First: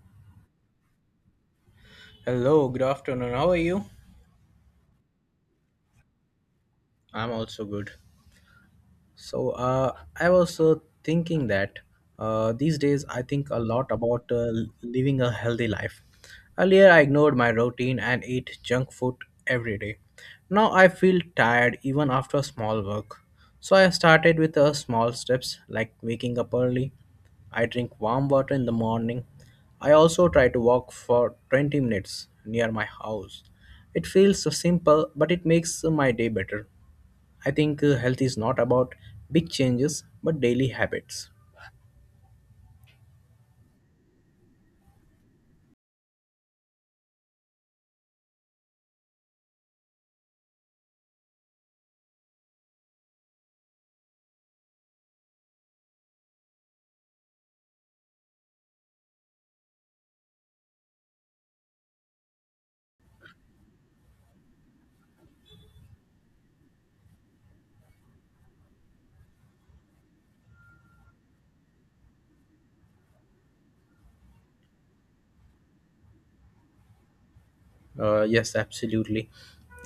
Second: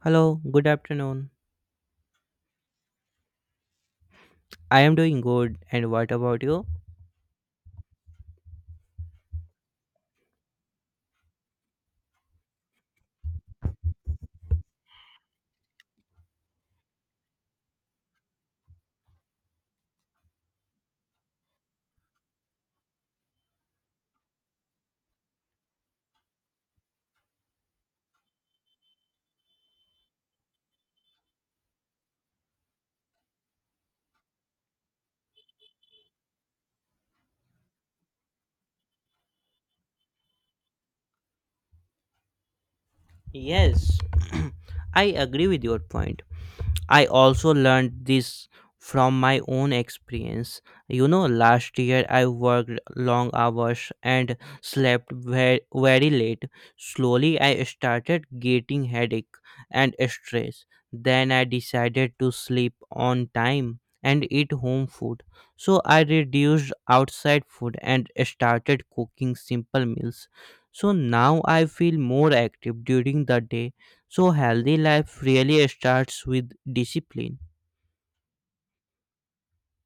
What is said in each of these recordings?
Hello, good afternoon. Hello, good afternoon. How are you? I am doing good, and what about you? I'm also good. So uh, I was thinking that these days I think a lot about living a healthy life. Earlier I ignored my routine and ate junk food every day. Now I feel tired even after small work. So I started with small steps like waking up early. I drink warm water in the morning. I also try to walk for 20 minutes near my house. It feels so simple, but it makes my day better. I think health is not about big changes, but daily habits. Yes, I agree with your point. I also learned this from my own experience. You know, last year I worked long hours and slept very, very late. Slowly, I started getting headache and stress. Then I decided to sleep on time and eat home food. So I reduced outside food and started cooking simple meals. So now I feel more active during the day, so healthy life really starts with discipline. Yes, absolutely.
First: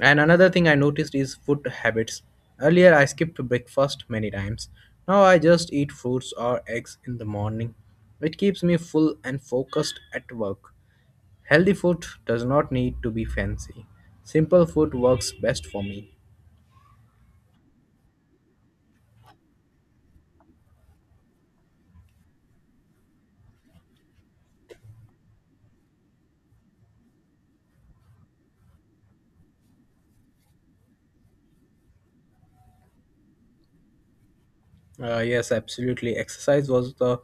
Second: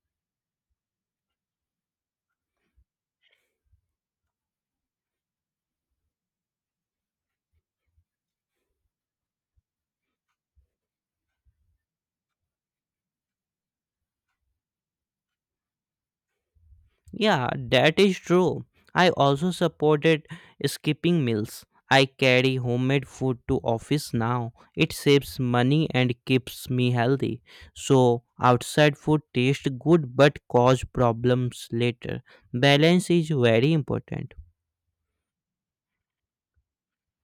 And another thing I noticed is food habits. Earlier, I skipped breakfast many times. Now, I just eat fruits or eggs in the morning. It keeps me full and focused at work. Healthy food does not need to be fancy. Simple food works best for me. Yeah, that is true. I also supported skipping meals. I carry homemade food to office now. It saves money and keeps me healthy. So, outside food tastes good but cause problems later. Balance is very important. Yes, absolutely. Exercise was the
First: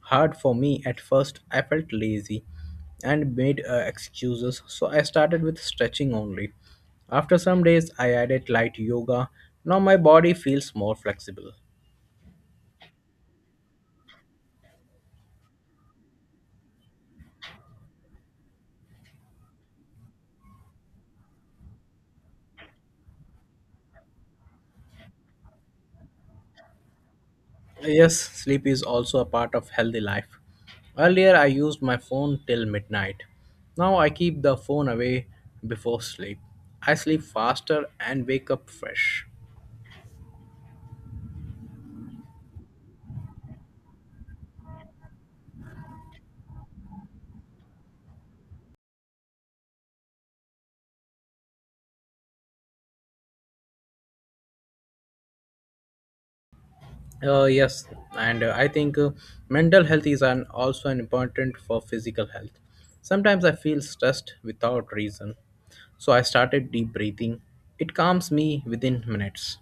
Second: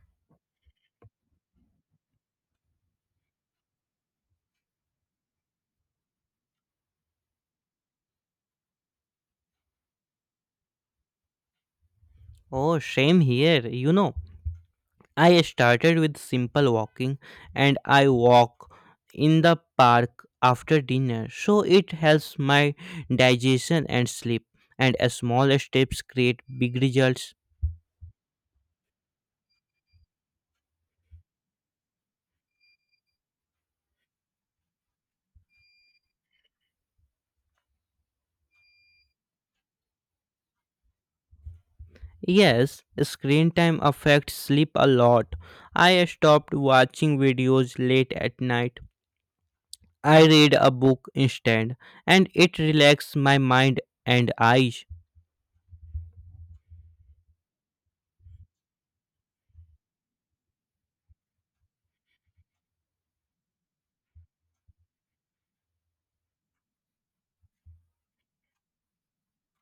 hard for me at first. I felt lazy and made excuses, so I started with stretching only. After some days, I added light yoga. Now my body feels more flexible. Oh, same here. You know, I started with simple walking and I walk in the park after dinner, so it helps my digestion and sleep, and small steps create big results. Yes, sleep is also a part of healthy life. Earlier, I used my phone till midnight. Now I keep the phone away before sleep. I sleep faster and wake up fresh. Yes, screen time affects sleep a lot. I stopped watching videos late at night. I read a book instead and it relaxes my mind and eyes. Yes, and I think mental health is also an important for physical health. Sometimes I feel stressed without reason, so I started deep breathing. It calms me within minutes.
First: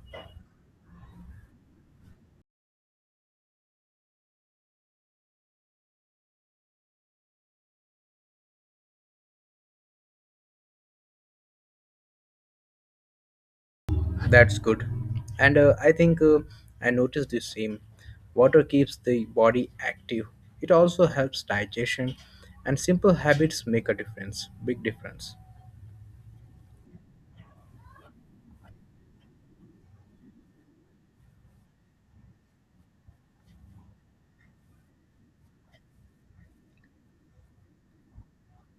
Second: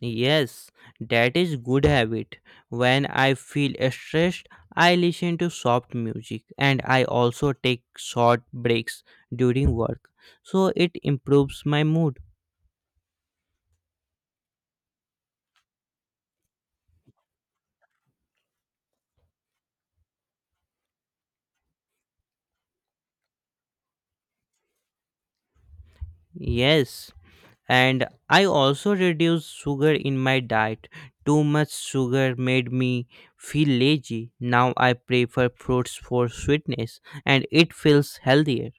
Yes, that is good habit. When I feel stressed, I listen to soft music and I also take short breaks during work. So it improves my mood. That's good, and I think I noticed the same. Water keeps the body active. It also helps digestion, and simple habits make a difference, big difference. Yes, and I also reduce sugar in my diet. Too much sugar made me feel lazy. Now I prefer fruits for sweetness and it feels healthier.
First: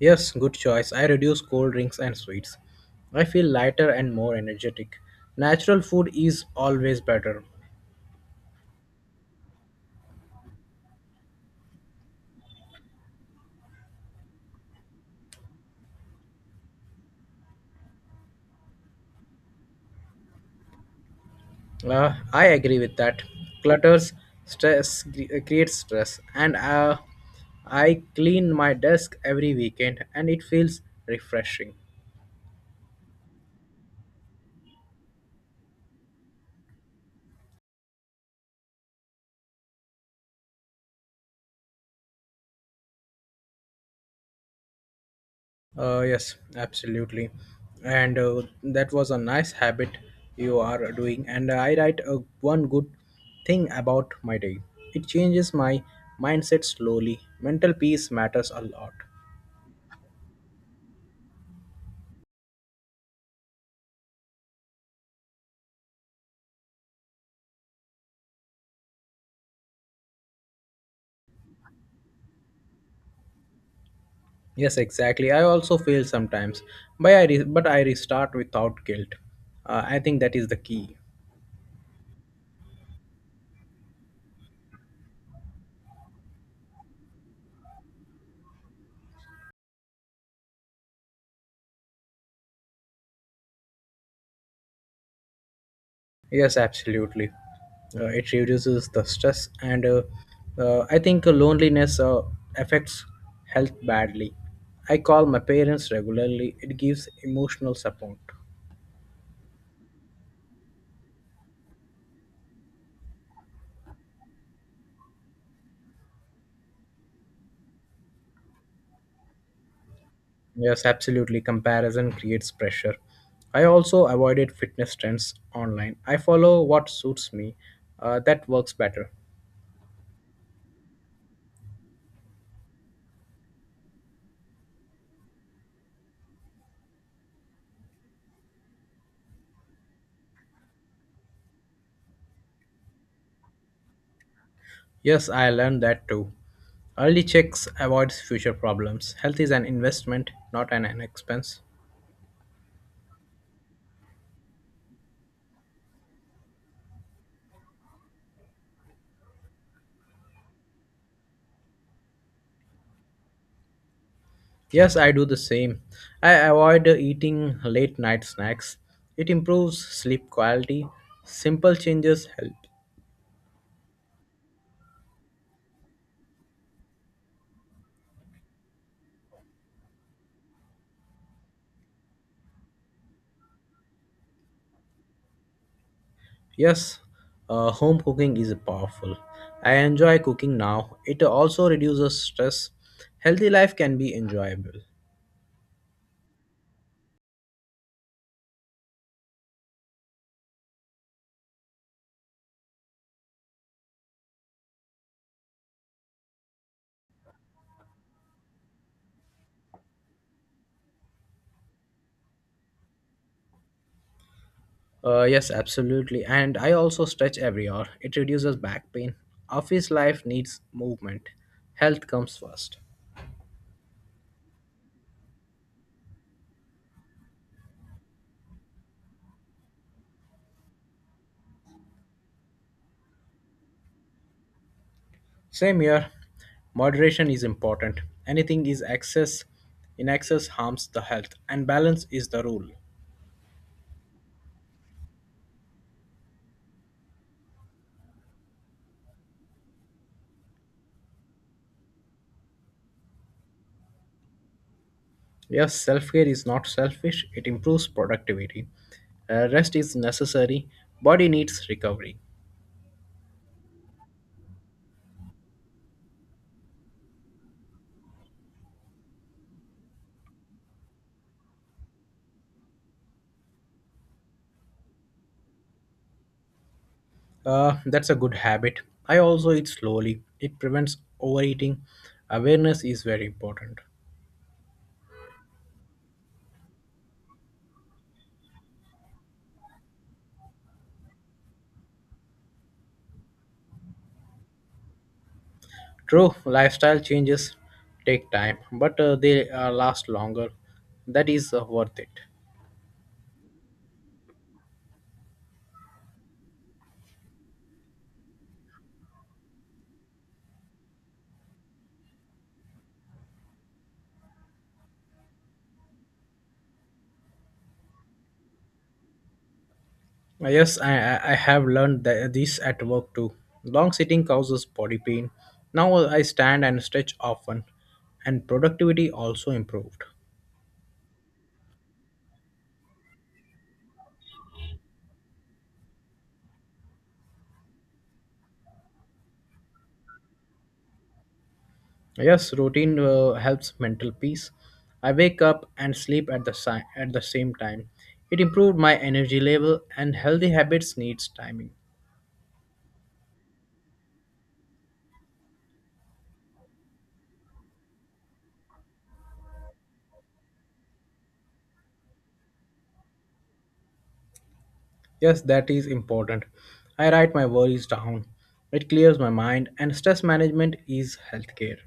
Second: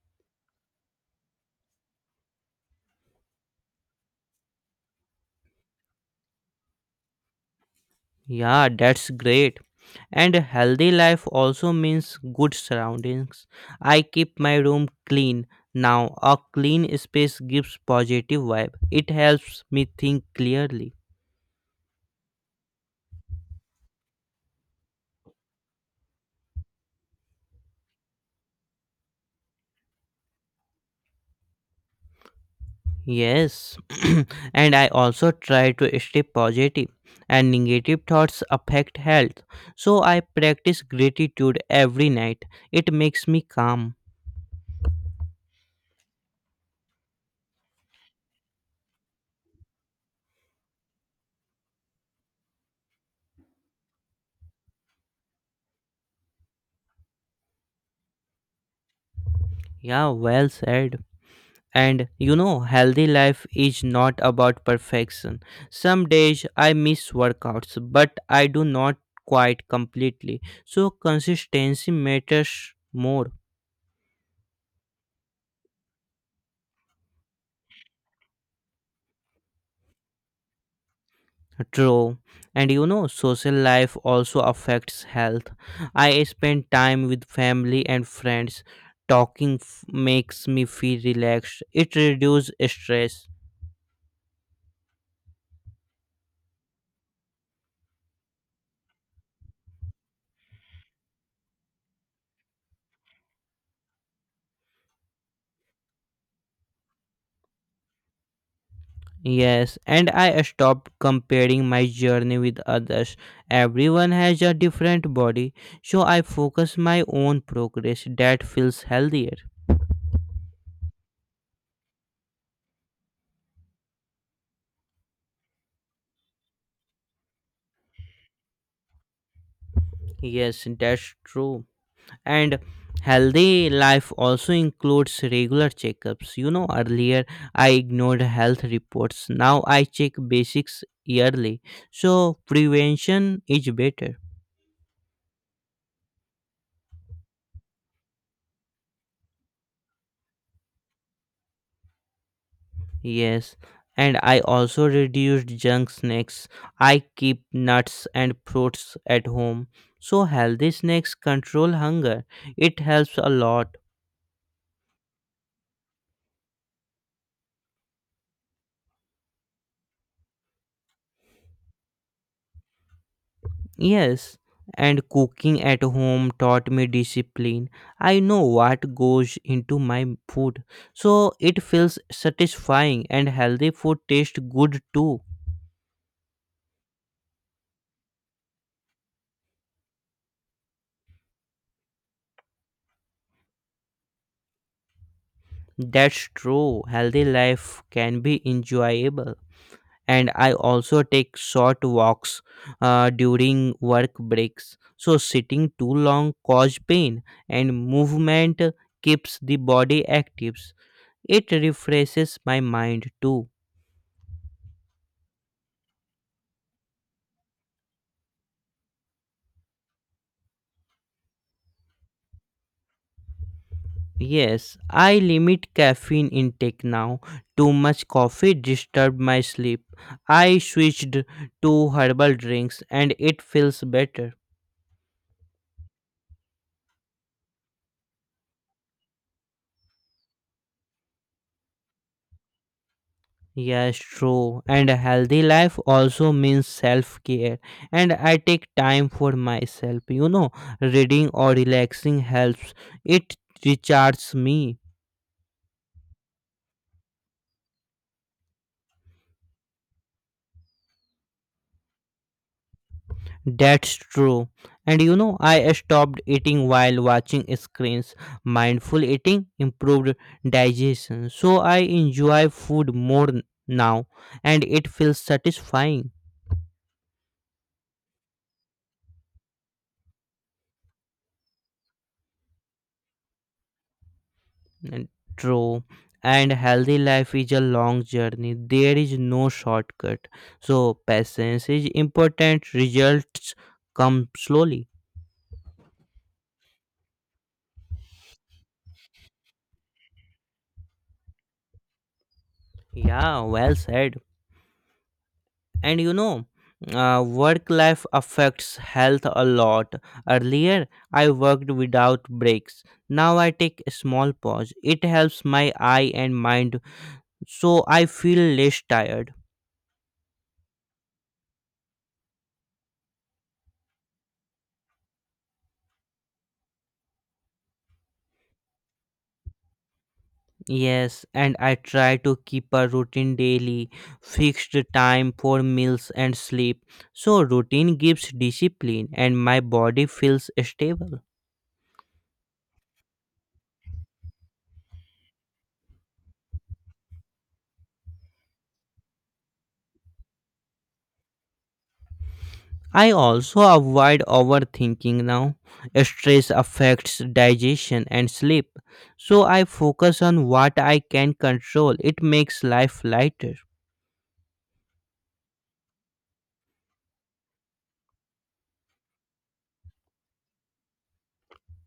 Yes, good choice. I reduce cold drinks and sweets. I feel lighter and more energetic. Natural food is always better. Yeah, that's great. And a healthy life also means good surroundings. I keep my room clean. Now, a clean space gives positive vibe. It helps me think clearly. I agree with that. Clutters creates stress, and I clean my desk every weekend, and it feels refreshing. Yes. And I also try to stay positive, and negative thoughts affect health. So I practice gratitude every night. It makes me calm. Yes, absolutely. And that was a nice habit you are doing. And I write one good thing about my day. It changes my mindset slowly. Mental peace matters a lot. Yeah, well said. And you know, healthy life is not about perfection. Some days I miss workouts, but I do not quite completely. So consistency matters more. Yes, exactly. I also fail sometimes, but I restart without guilt. I think that is the key. True. And you know, social life also affects health. I spend time with family and friends. Talking f- makes me feel relaxed. It reduces stress. Yes, absolutely. It reduces the stress, and I think loneliness affects health badly. I call my parents regularly, it gives emotional support. Yes, and I stopped comparing my journey with others. Everyone has a different body, so I focus my own progress. That feels healthier. Yes, absolutely. Comparison creates pressure. I also avoided fitness trends online. I follow what suits me, that works better. Yes, that's true. And healthy life also includes regular checkups. You know, earlier I ignored health reports. Now I check basics yearly. So prevention is better. Yes, I learned that too. Early checks avoids future problems. Health is an investment, not an expense. Yes, and I also reduced junk snacks. I keep nuts and fruits at home. So healthy snacks control hunger. It helps a lot. Yes, I do the same. I avoid eating late night snacks. It improves sleep quality. Simple changes help. Yes, and cooking at home taught me discipline. I know what goes into my food. So it feels satisfying and healthy food tastes good too. Yes, home cooking is powerful. I enjoy cooking now. It also reduces stress. Healthy life can be enjoyable. That's true. Healthy life can be enjoyable. And I also take short walks during work breaks. So sitting too long cause pain, and movement keeps the body active. It refreshes my mind too. Yes, absolutely. And I also stretch every hour. It reduces back pain. Office life needs movement. Health comes first. Yes, I limit caffeine intake now. Too much coffee disturbed my sleep. I switched to herbal drinks and it feels better. Same here. Moderation is important. Anything is excess In excess harms the health, and balance is the rule. Yes, true. And a healthy life also means self care. And I take time for myself. You know, reading or relaxing helps. It recharges me. Yes, self care is not selfish, it improves productivity. Rest is necessary, body needs recovery. That's true. And you know, I stopped eating while watching screens. Mindful eating improved digestion. So I enjoy food more now, and it feels satisfying. That's a good habit. I also eat slowly, it prevents overeating. Awareness is very important. And true. And healthy life is a long journey. There is no shortcut. So patience is important. Results come slowly. True, lifestyle changes take time, but they last longer. That is worth it. Yeah, well said. And you know, work life affects health a lot. Earlier, I worked without breaks. Now I take a small pause. It helps my eye and mind, so I feel less tired. Yes, I have learned that this at work too. Long sitting causes body pain. Now I stand and stretch often, and productivity also improved. Yes, and I try to keep a routine daily, fixed time for meals and sleep. So, routine gives discipline and my body feels stable. Yes, routine helps mental peace. I wake up and sleep at the same time. It improved my energy level, and healthy habits needs timing. I also avoid overthinking now. Stress affects digestion and sleep. So, I focus on what I can control. It makes life lighter. Yes, that is important. I write my worries down. It clears my mind, and stress management is healthcare.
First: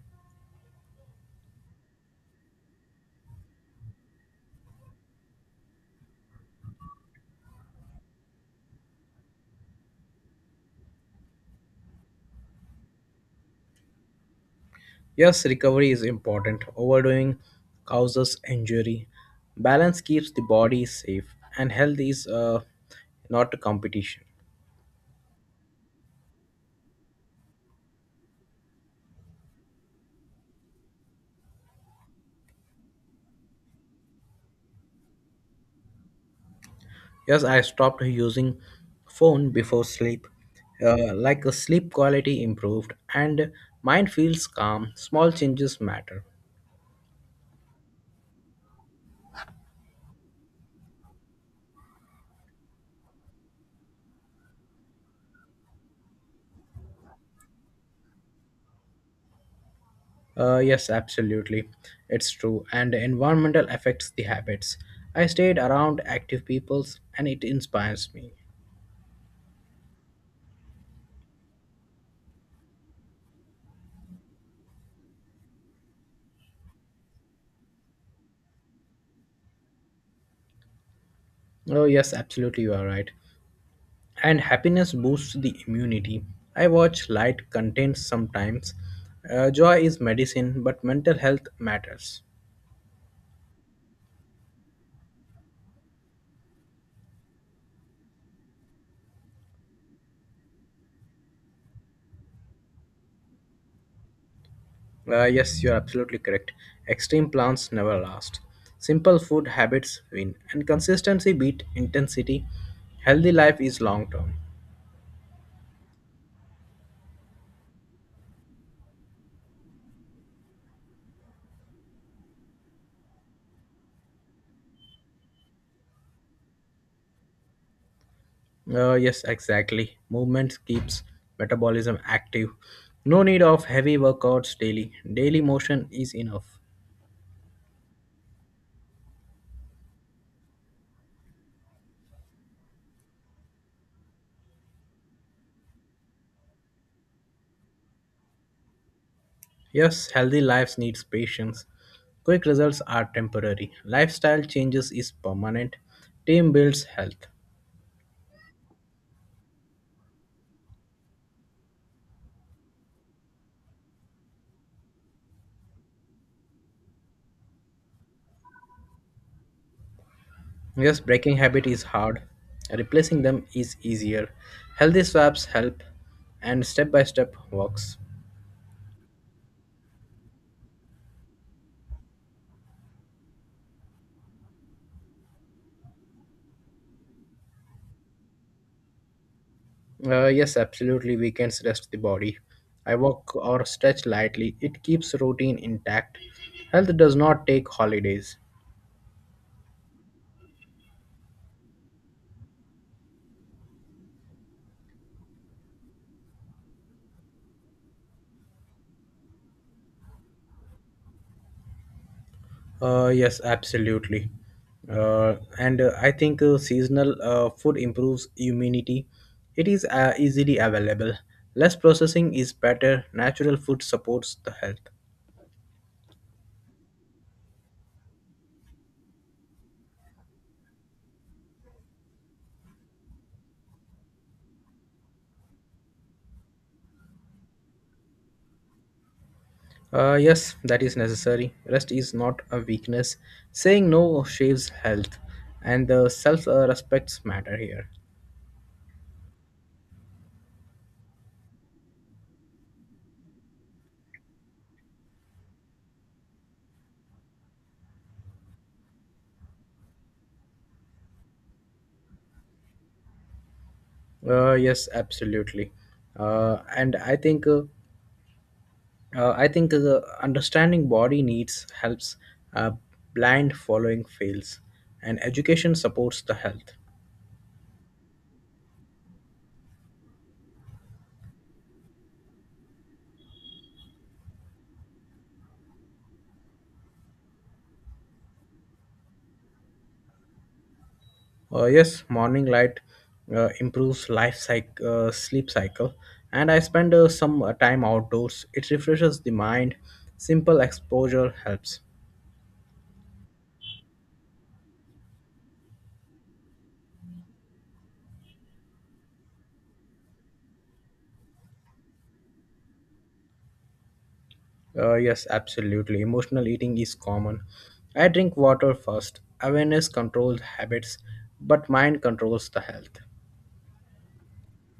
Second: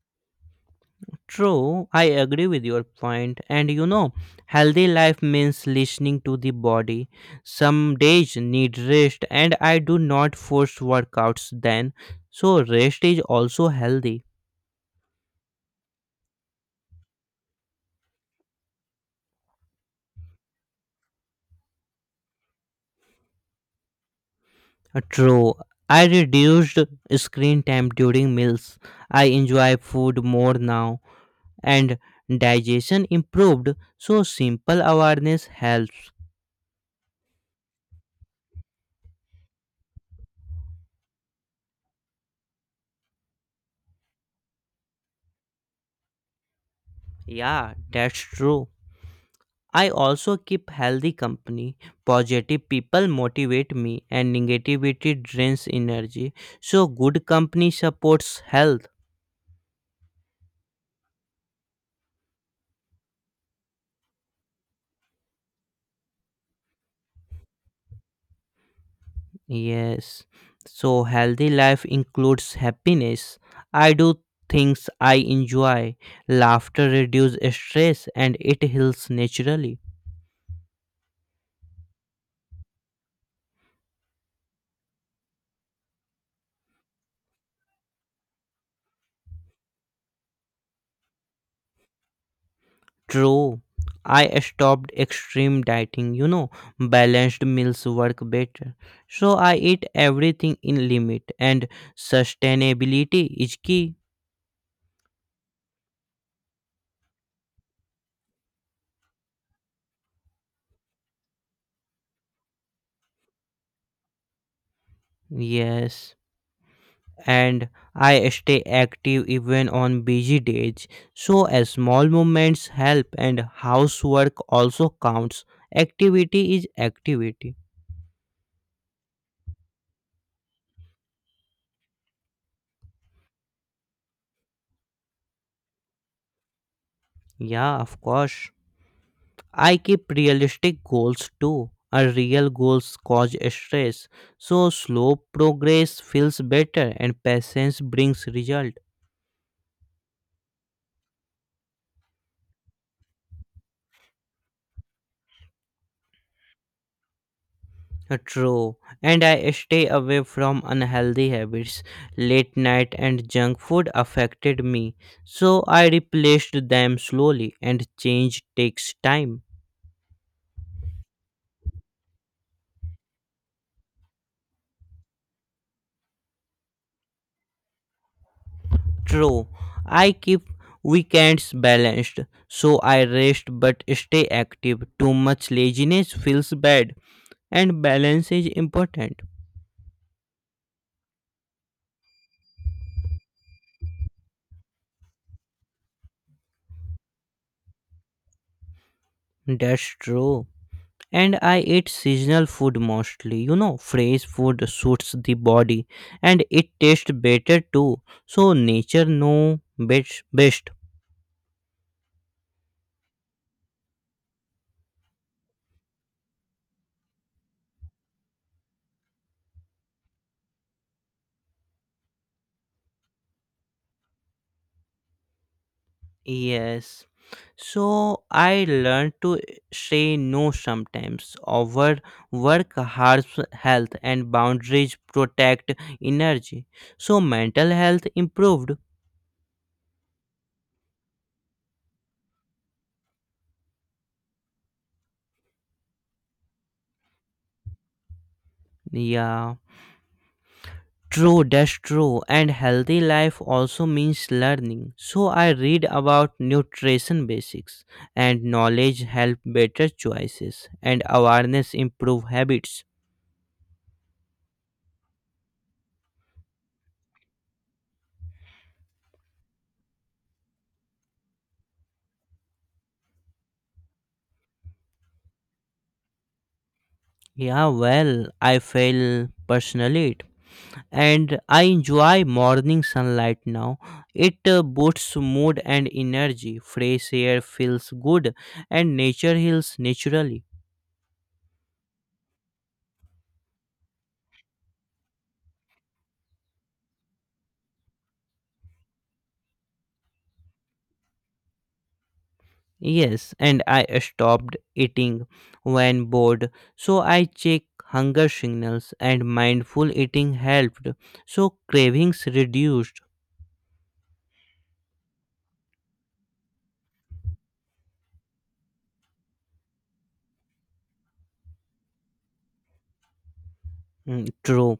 True, I agree with your point. And you know, healthy life means listening to the body. Some days need rest, and I do not force workouts then. So, rest is also healthy. Yes, recovery is important. Overdoing causes injury. Balance keeps the body safe, and health is not a competition. True, I reduced screen time during meals. I enjoy food more now, and digestion improved. So, simple awareness helps. Yes, I stopped using phone before sleep. Like a sleep quality improved, and mind feels calm. Small changes matter. Yeah, that's true. I also keep healthy company. Positive people motivate me and negativity drains energy. So good company supports health. Yes, absolutely, it's true. And environmental affects the habits. I stayed around active peoples, and it inspires me. Yes. So healthy life includes happiness. I do things I enjoy. Laughter reduces stress and it heals naturally. Oh yes, absolutely, you are right. And happiness boosts the immunity. I watch light content sometimes. Joy is medicine, but mental health matters. True. I stopped extreme dieting, you know, balanced meals work better. So I eat everything in limit and sustainability is key. Yes, you're absolutely correct. Extreme plans never last. Simple food habits win, and consistency beat intensity. Healthy life is long term. Yes. And I stay active even on busy days. So as small movements help and housework also counts. Activity is activity. Yes, exactly. Movement keeps metabolism active. No need of heavy workouts daily. Daily motion is enough. Yeah, of course. I keep realistic goals too. A real goals cause stress, so slow progress feels better and patience brings result. Yes, healthy lives needs patience. Quick results are temporary. Lifestyle changes is permanent. Team builds health. True, and I stay away from unhealthy habits. Late night and junk food affected me, so I replaced them slowly and change takes time. Yes, breaking habit is hard. Replacing them is easier. Healthy swaps help and step by step works. True, I keep weekends balanced, so I rest but stay active. Too much laziness feels bad and balance is important. Yes, absolutely. Weekends rest the body. I walk or stretch lightly. It keeps routine intact. Health does not take holidays. That's true. And I eat seasonal food mostly. You know, fresh food suits the body and it tastes better too. So nature know best. Yes, absolutely. And I think seasonal food improves immunity. It is easily available. Less processing is better. Natural food supports the health. Yes. So I learned to say no sometimes. Over work harms health and boundaries protect energy. So mental health improved. Yes, that is necessary. Rest is not a weakness. Saying no shaves health, and the self respects matter here. Yeah. True, that's true. And healthy life also means learning. So I read about nutrition basics and knowledge help better choices and awareness improve habits. Yes, absolutely. And I think understanding body needs helps uh, blind following fails, and education supports the health. Yeah, well, I feel personally it. And I enjoy morning sunlight now. It boosts mood and energy. Fresh air feels good and nature heals naturally. Yes, morning light improves sleep cycle, and I spend some time outdoors. It refreshes the mind. Simple exposure helps. Yes, and I stopped eating when bored. So I checked hunger signals and mindful eating helped. So cravings reduced. Yes, absolutely. Emotional eating is common. I drink water first. Awareness controls habits, but mind controls the health. Mm, true.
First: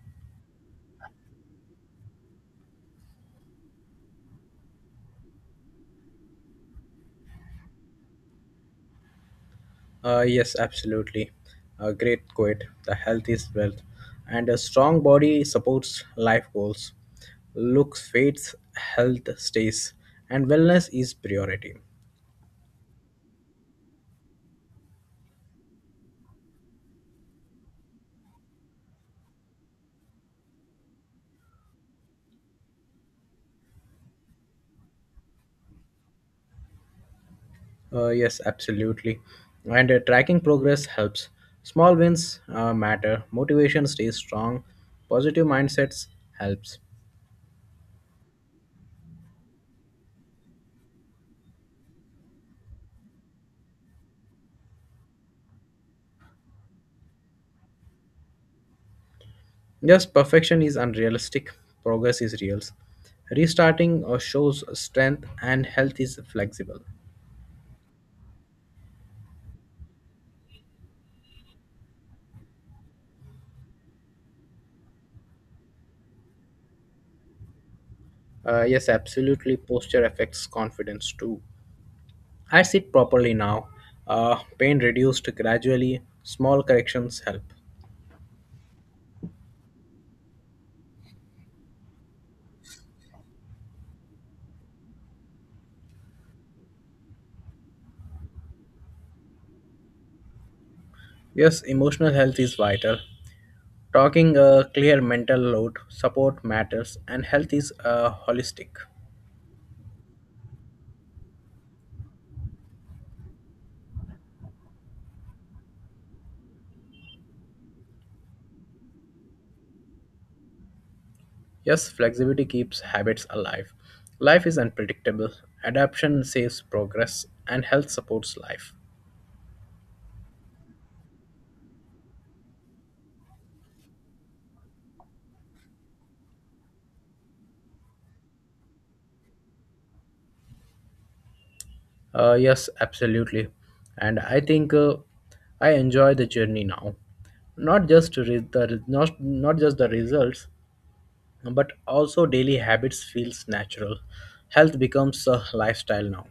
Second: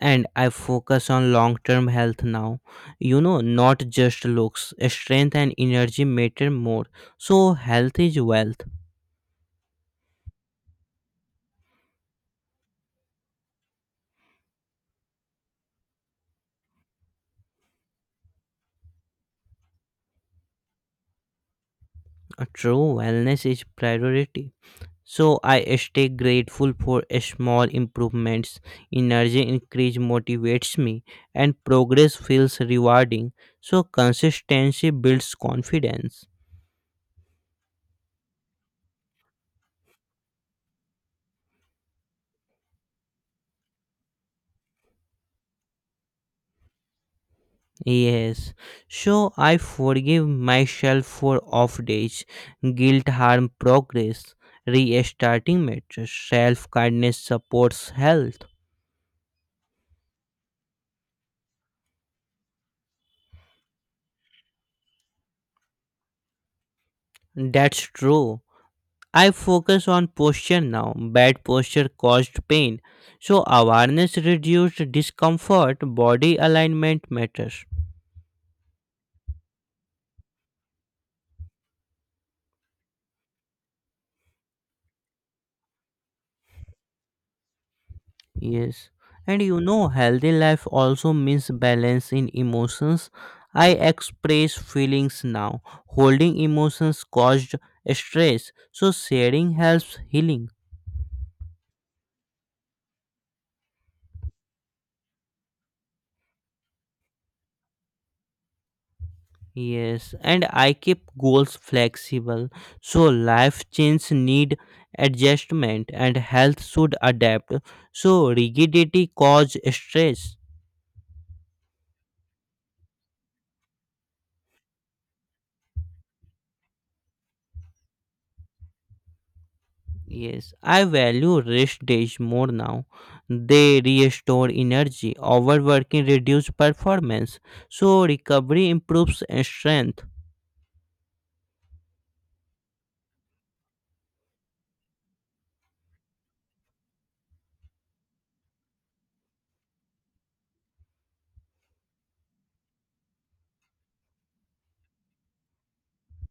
And I focus on long term health now. You know, not just looks. Strength and energy matter more. So health is wealth. Yes, absolutely. A great quote. The health is wealth, and a strong body supports life goals. Looks fades, health stays, and wellness is priority. True, wellness is priority. So I stay grateful for small improvements. Energy increase motivates me and progress feels rewarding. So consistency builds confidence. Yes, absolutely. And tracking progress helps. Small wins matter. Motivation stays strong. Positive mindsets helps. Yes. So I forgive myself for off days. Guilt harm progress. Restarting matters. Self kindness supports health. Yes, perfection is unrealistic. Progress is real. Restarting shows strength, and health is flexible. That's true. I focus on posture now. Bad posture caused pain. So awareness reduced discomfort, body alignment matters. Yes, absolutely. Posture affects confidence too. I sit properly now. Pain reduced gradually. Small corrections help. Yes. And you know, healthy life also means balance in emotions. I express feelings now. Holding emotions caused stress. So sharing helps healing. Yes, emotional health is vital. Talking a clear mental load, support matters, and health is holistic. Yes, and I keep goals flexible, so life changes need adjustment and health should adapt. So rigidity cause stress. Yes, flexibility keeps habits alive. Life is unpredictable. Adaptation saves progress, and health supports life. Yes, I value rest days more now. They restore energy. Overworking reduce performance. So recovery improves strength. Yes, absolutely. And I enjoy the journey now. Not just re- the re- Not, not just the results, but also daily habits feels natural. Health becomes a lifestyle now.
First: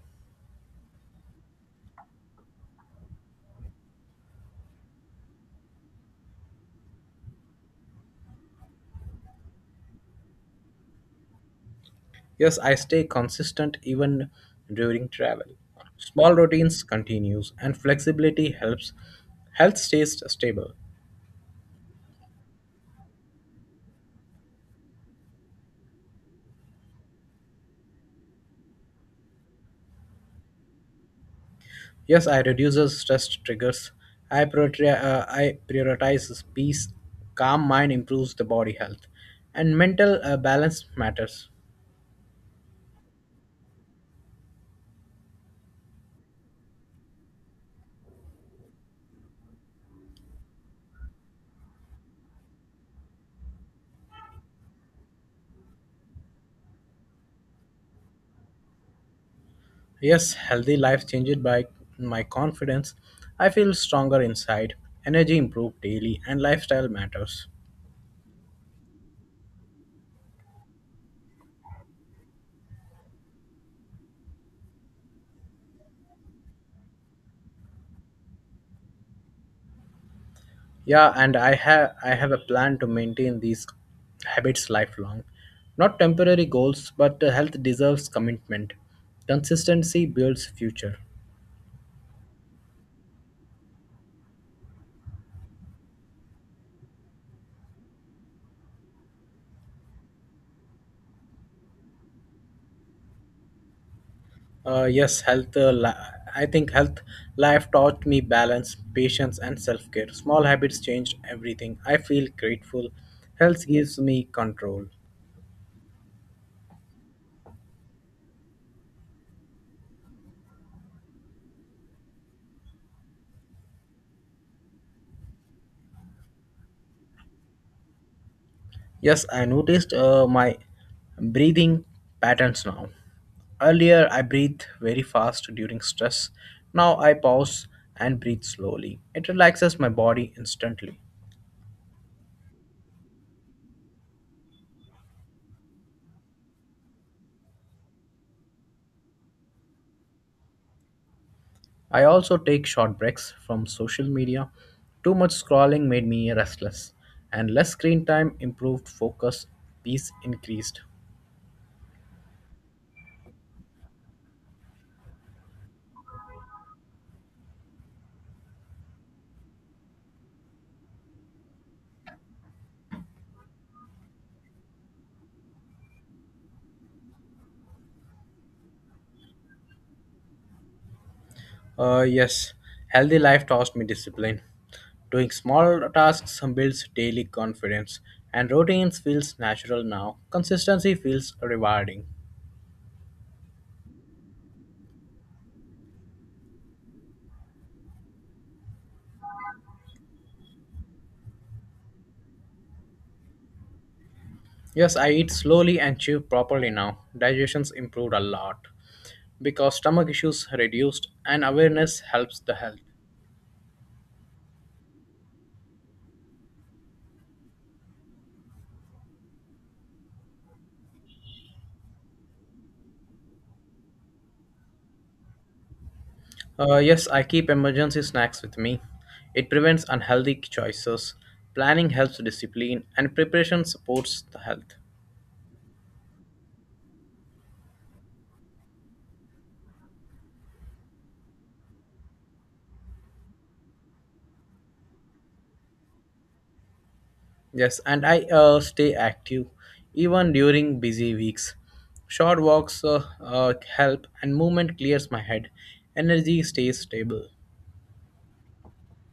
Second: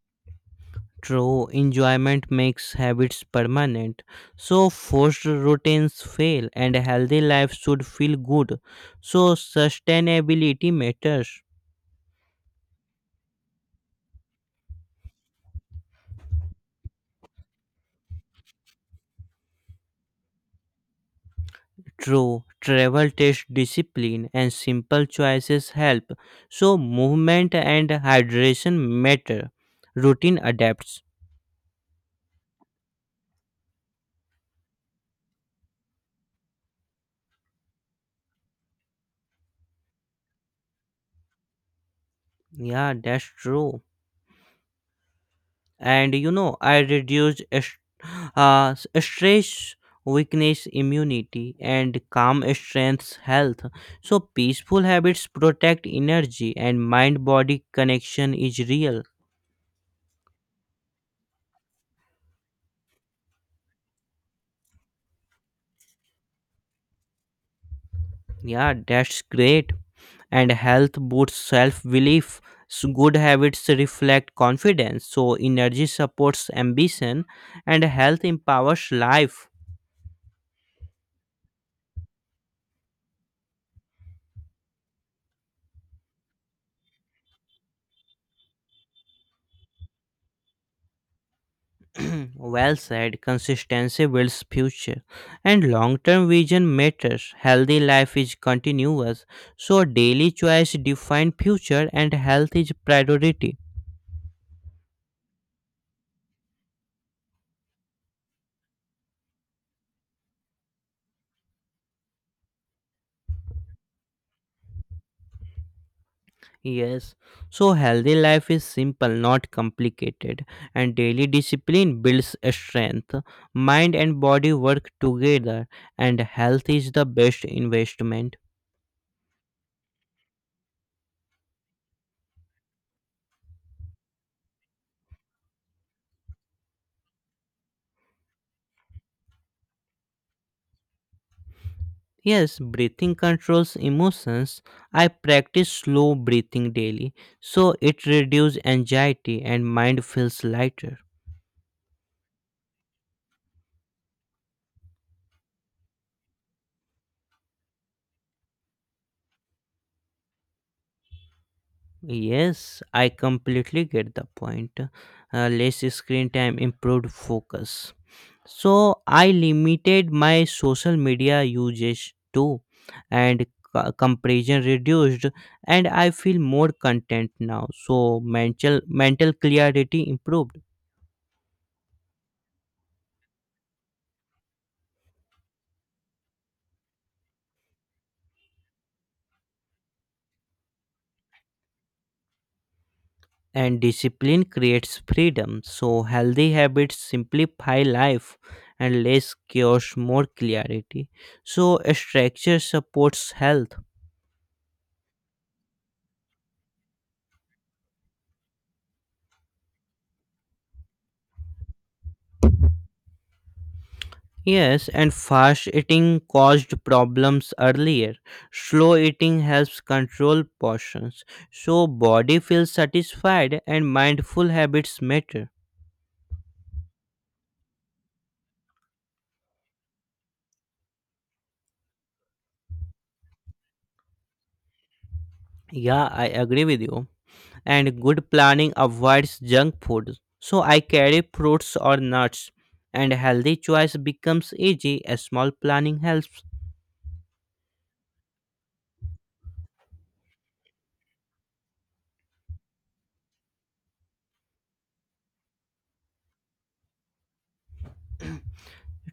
True, enjoyment makes habits permanent. So, forced routines fail, and a healthy life should feel good. So, sustainability matters. Yes, I stay consistent even during travel. Small routines continues and flexibility helps health stays stable. True, travel takes discipline, and simple choices help. So, movement and hydration matter. Routine adapts. Yes, I reduces stress triggers. I prioritize peace. Calm mind improves the body health, and mental balance matters. Yeah, that's true. And you know, I reduced uh, stress weakness immunity, and calm strengths health, so peaceful habits protect energy, and mind body connection is real. Yes, healthy life changed by my confidence. I feel stronger inside. Energy improved daily, and lifestyle matters. Yeah, that's great. And health boosts self belief, good habits reflect confidence, so energy supports ambition and health empowers life. Yeah, and I have a plan to maintain these habits lifelong. Not temporary goals, but health deserves commitment. Consistency builds future. Well said. Consistency builds future, and long-term vision matters. Healthy life is continuous, so daily choice define future, and health is priority. Uh, yes, health. Uh, li- I think health life taught me balance, patience, and self care. Small habits changed everything. I feel grateful. Health gives me control. Yes, so healthy life is simple, not complicated, and daily discipline builds strength. Mind and body work together, and health is the best investment. Yes, I noticed my breathing patterns now. Earlier, I breathed very fast during stress. Now, I pause and breathe slowly. It relaxes my body instantly. Yes, breathing controls emotions. I practice slow breathing daily, so it reduces anxiety and mind feels lighter. I also take short breaks from social media. Too much scrolling made me restless, and less screen time improved focus, peace increased. Yes, I completely get the point. Less screen time, improved focus. So I limited my social media usage too, and comparison reduced, and I feel more content now. So mental clarity improved. Yes, healthy life taught me discipline. Doing small tasks builds daily confidence, and routines feels natural now. Consistency feels rewarding. And discipline creates freedom. So, healthy habits simplify life and less chaos, more clarity. So, structure supports health. Yes, I eat slowly and chew properly now. Digestion's improved a lot because stomach issues reduced and awareness helps the health. Yes, and fast eating caused problems earlier. Slow eating helps control portions. So, body feels satisfied and mindful habits matter. Yes, I keep emergency snacks with me. It prevents unhealthy choices. Planning helps discipline, and preparation supports the health. Yeah, I agree with you. And good planning avoids junk food. So I carry fruits or nuts and healthy choice becomes easy as small planning helps. Yes, and I stay active even during busy weeks. Short walks help, and movement clears my head. Energy stays stable.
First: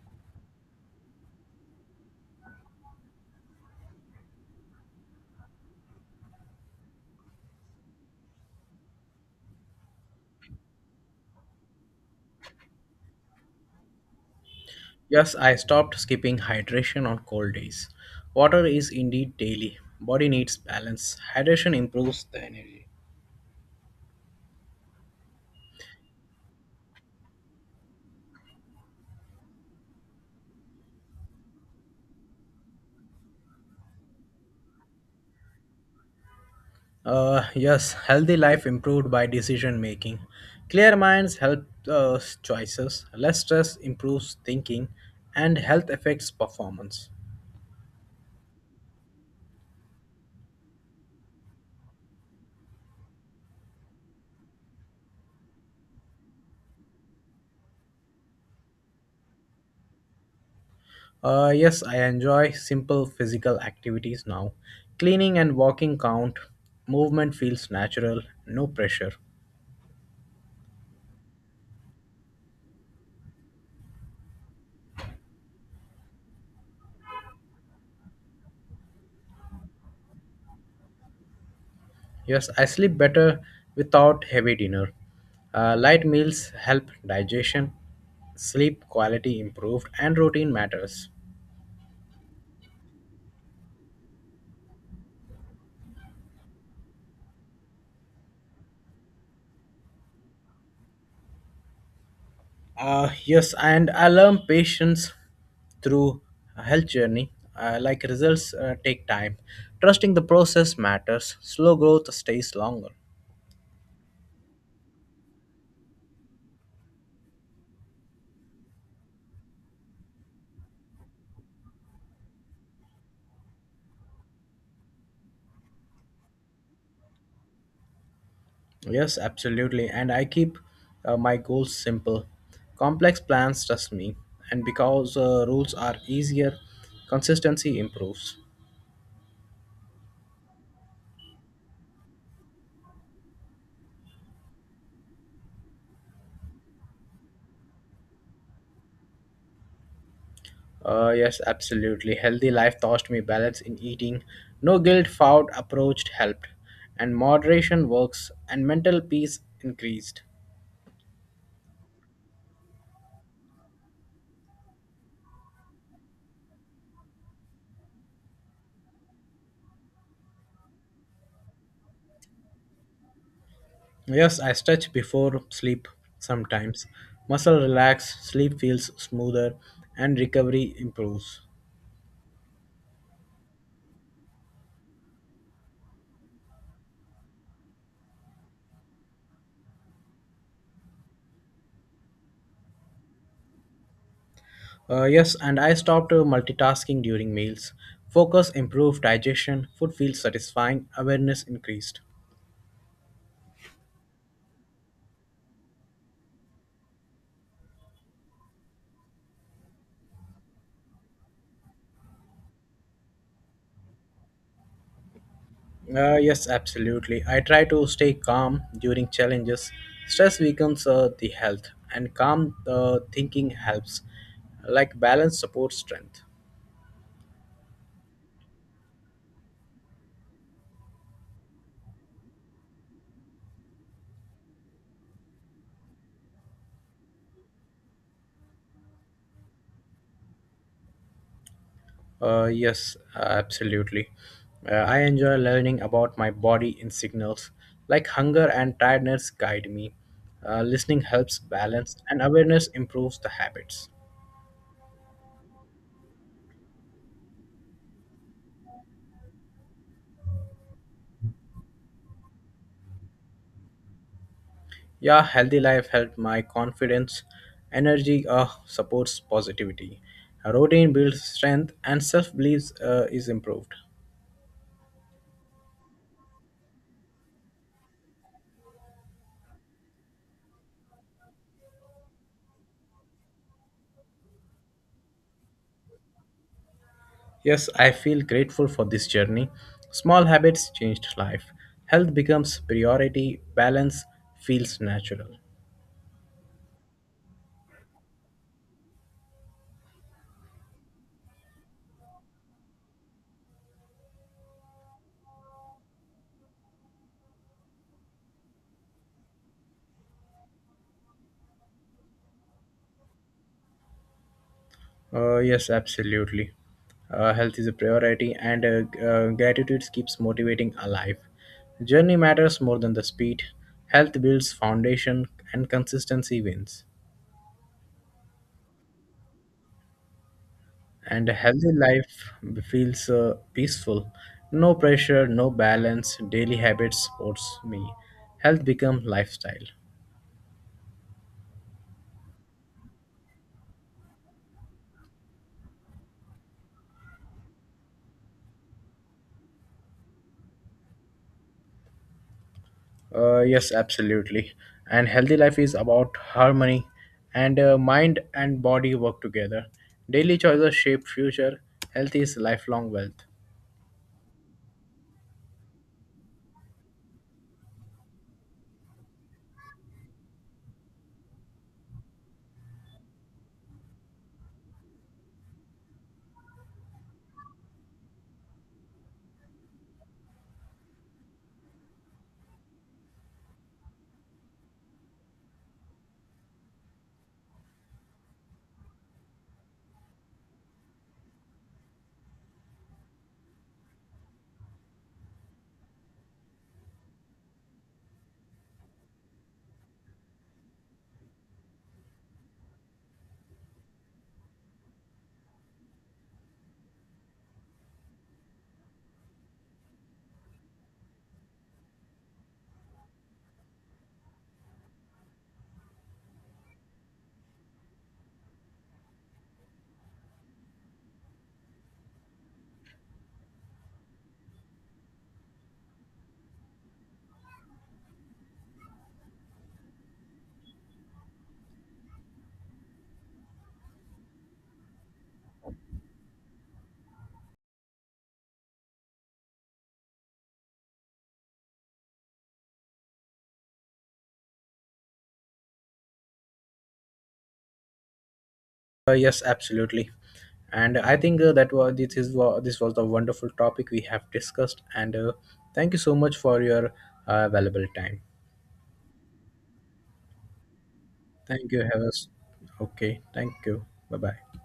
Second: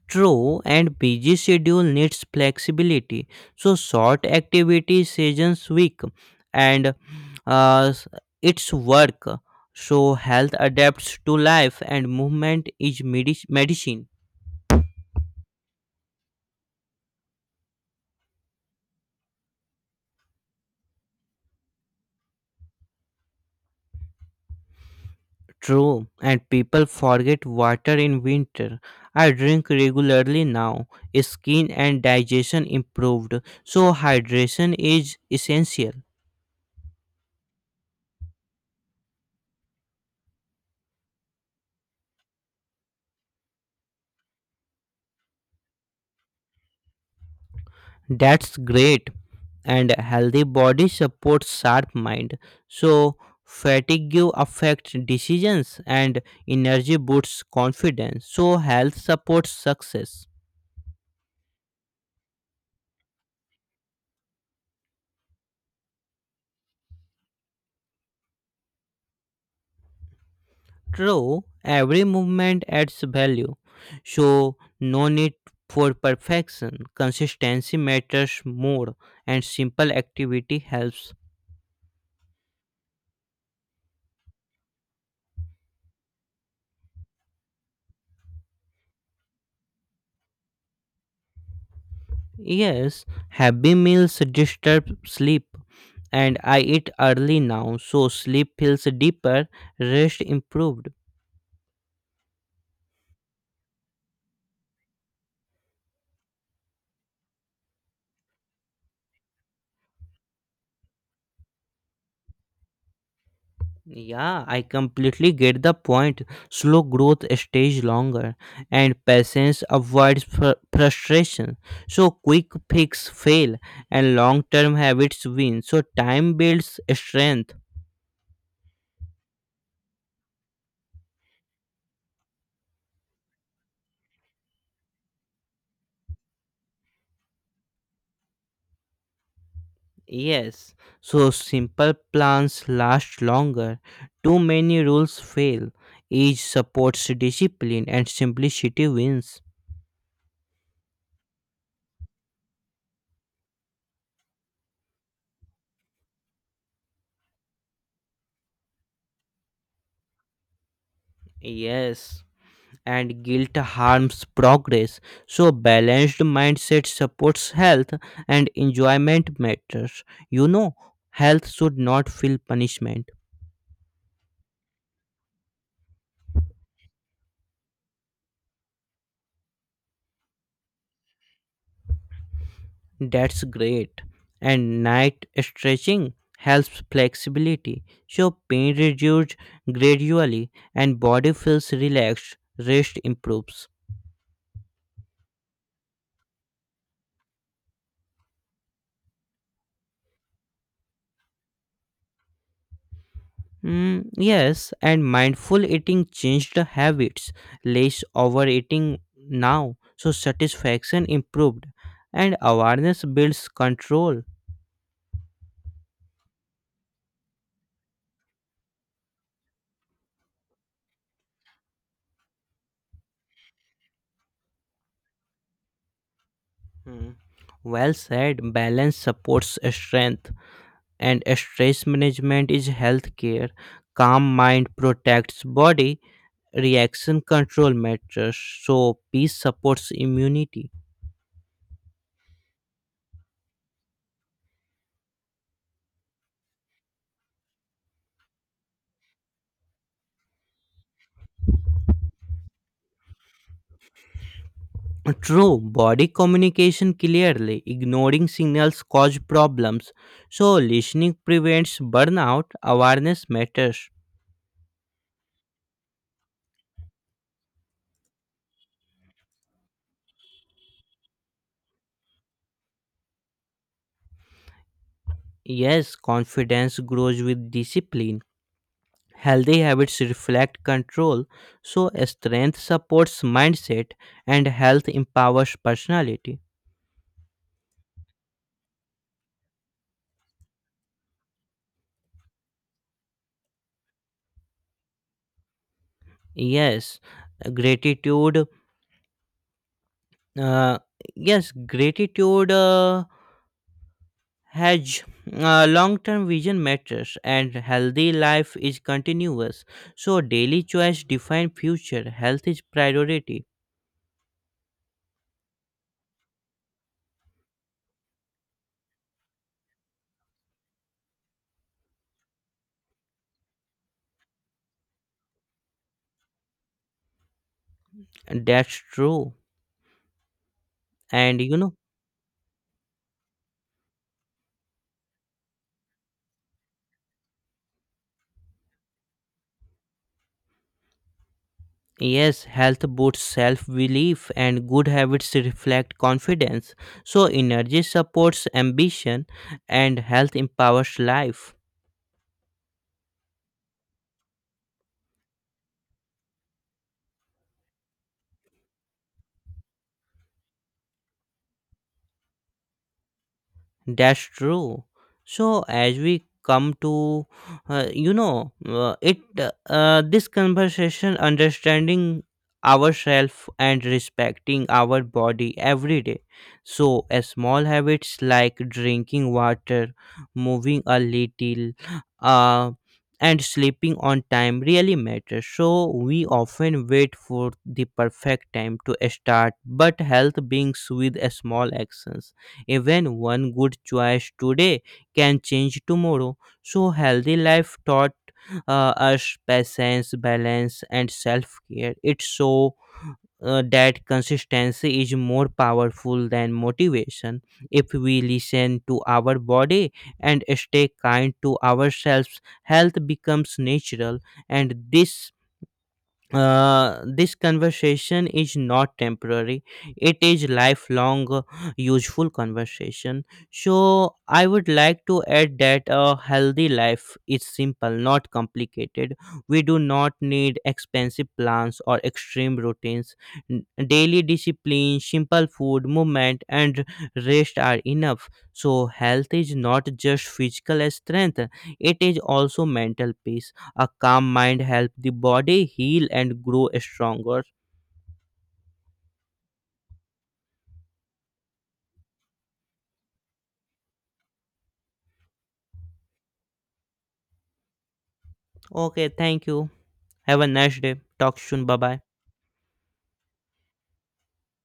True, and busy schedule needs flexibility. So short activity seasons week, and uh, its work. So health adapts to life and movement is medicine. Yes, I stopped skipping hydration on cold days. Water is indeed daily. Body needs balance. Hydration improves the energy. True, and people forget water in winter. I drink regularly now. Skin and digestion improved, so hydration is essential. Yes, healthy life improved by decision making. Clear minds help us choices. Less stress improves thinking, and health affects performance. That's great. And healthy body supports sharp mind. So fatigue affects decisions and energy boosts confidence. So health supports success. Yes, I enjoy simple physical activities now. Cleaning and walking count. Movement feels natural, no pressure. True, every movement adds value, so no need for perfection. Consistency matters more, and simple activity helps. Yes, I sleep better without heavy dinner. Light meals help digestion. Sleep quality improved, and routine matters. Yes, heavy meals disturb sleep, and I eat early now, so sleep feels deeper, rest improved. Yes, and I learn patience through a health journey. Like results take time. Trusting the process matters. Slow growth stays longer. Yeah, I completely get the point. Slow growth stays longer and patience avoids frustration. So quick fix fail and long-term habits win. So time builds strength. Yes, absolutely. And I keep my goals simple. Complex plans trust me. And because rules are easier, consistency improves. Yes. So simple plans last longer. Too many rules fail. Each supports discipline and simplicity wins. Yes, absolutely. Healthy life taught me balance in eating. No guilt found approached helped. And moderation works and mental peace increased. Yes. And guilt harms progress. So, balanced mindset supports health and enjoyment matters. You know, health should not feel punishment. Yes, I stretch before sleep sometimes. Muscle relax, sleep feels smoother, and recovery improves. That's great. And night stretching helps flexibility. So, pain reduces gradually and body feels relaxed. Rest improves. Yes, and I stopped multitasking during meals. Focus improved digestion, food feels satisfying, awareness increased. Mm, yes, and mindful eating changed the habits. Less overeating now, so satisfaction improved, and awareness builds control. Yes, absolutely. I try to stay calm during challenges. Stress weakens the health, and calm thinking helps. Like balance supports strength. Mm. Well said. Balance supports strength, and stress management is health care. Calm mind protects body. Reaction control matters, so peace supports immunity. Yes, absolutely. I enjoy learning about my body in signals, like hunger and tiredness guide me. Listening helps balance, and awareness improves the habits. True, body communication clearly. Ignoring signals cause problems. So, listening prevents burnout. Awareness matters. Yeah, healthy life helps my confidence, energy supports positivity. A routine builds strength, and self belief is improved. Yes, confidence grows with discipline. Healthy habits reflect control. So, strength supports mindset and health empowers personality. Yes, I feel grateful for this journey. Small habits changed life. Health becomes priority, balance feels natural. Yes, gratitude. Uh, yes, gratitude. Hedge Long-term vision matters and healthy life is continuous, so daily choice define future, health is priority. Yes, absolutely. Health is a priority, and gratitude keeps motivating alive. Journey matters more than the speed. Health builds foundation, and consistency wins. That's true. And a And you healthy know, life feels peaceful. No pressure, no balance. Daily habits supports me. Health becomes lifestyle. yes, health boosts self-belief and good habits reflect confidence, so energy supports ambition and health empowers life. Yes, absolutely. And healthy life is about harmony and mind and body work together. Daily choices shape future. Health is lifelong wealth. That's true. So as we come to, you know, it this conversation, understanding ourselves and respecting our body every day. So a small habits like drinking water, moving a little, uh, and sleeping on time really matter. So we often wait for the perfect time to start, but health begins with a small actions, even one good choice today can change tomorrow. So, healthy life taught us patience, balance, and self care. It's so that consistency is more powerful than motivation. If we listen to our body and stay kind to ourselves, health becomes natural, and this conversation is not temporary, it is lifelong useful conversation. So I would like to add that a healthy life is simple, not complicated. We do not need expensive plans or extreme routines. Daily discipline, simple food, movement, and rest are enough. So health is not just physical strength, it is also mental peace. A calm mind helps the body heal and grow stronger. Yes, absolutely. And I think that was this is wa- This was the wonderful topic we have discussed. And thank you so much for your valuable time. Okay, thank you. Have a nice day. Talk soon. Thank Bye you. bye. Have us Okay. Thank you. Bye bye.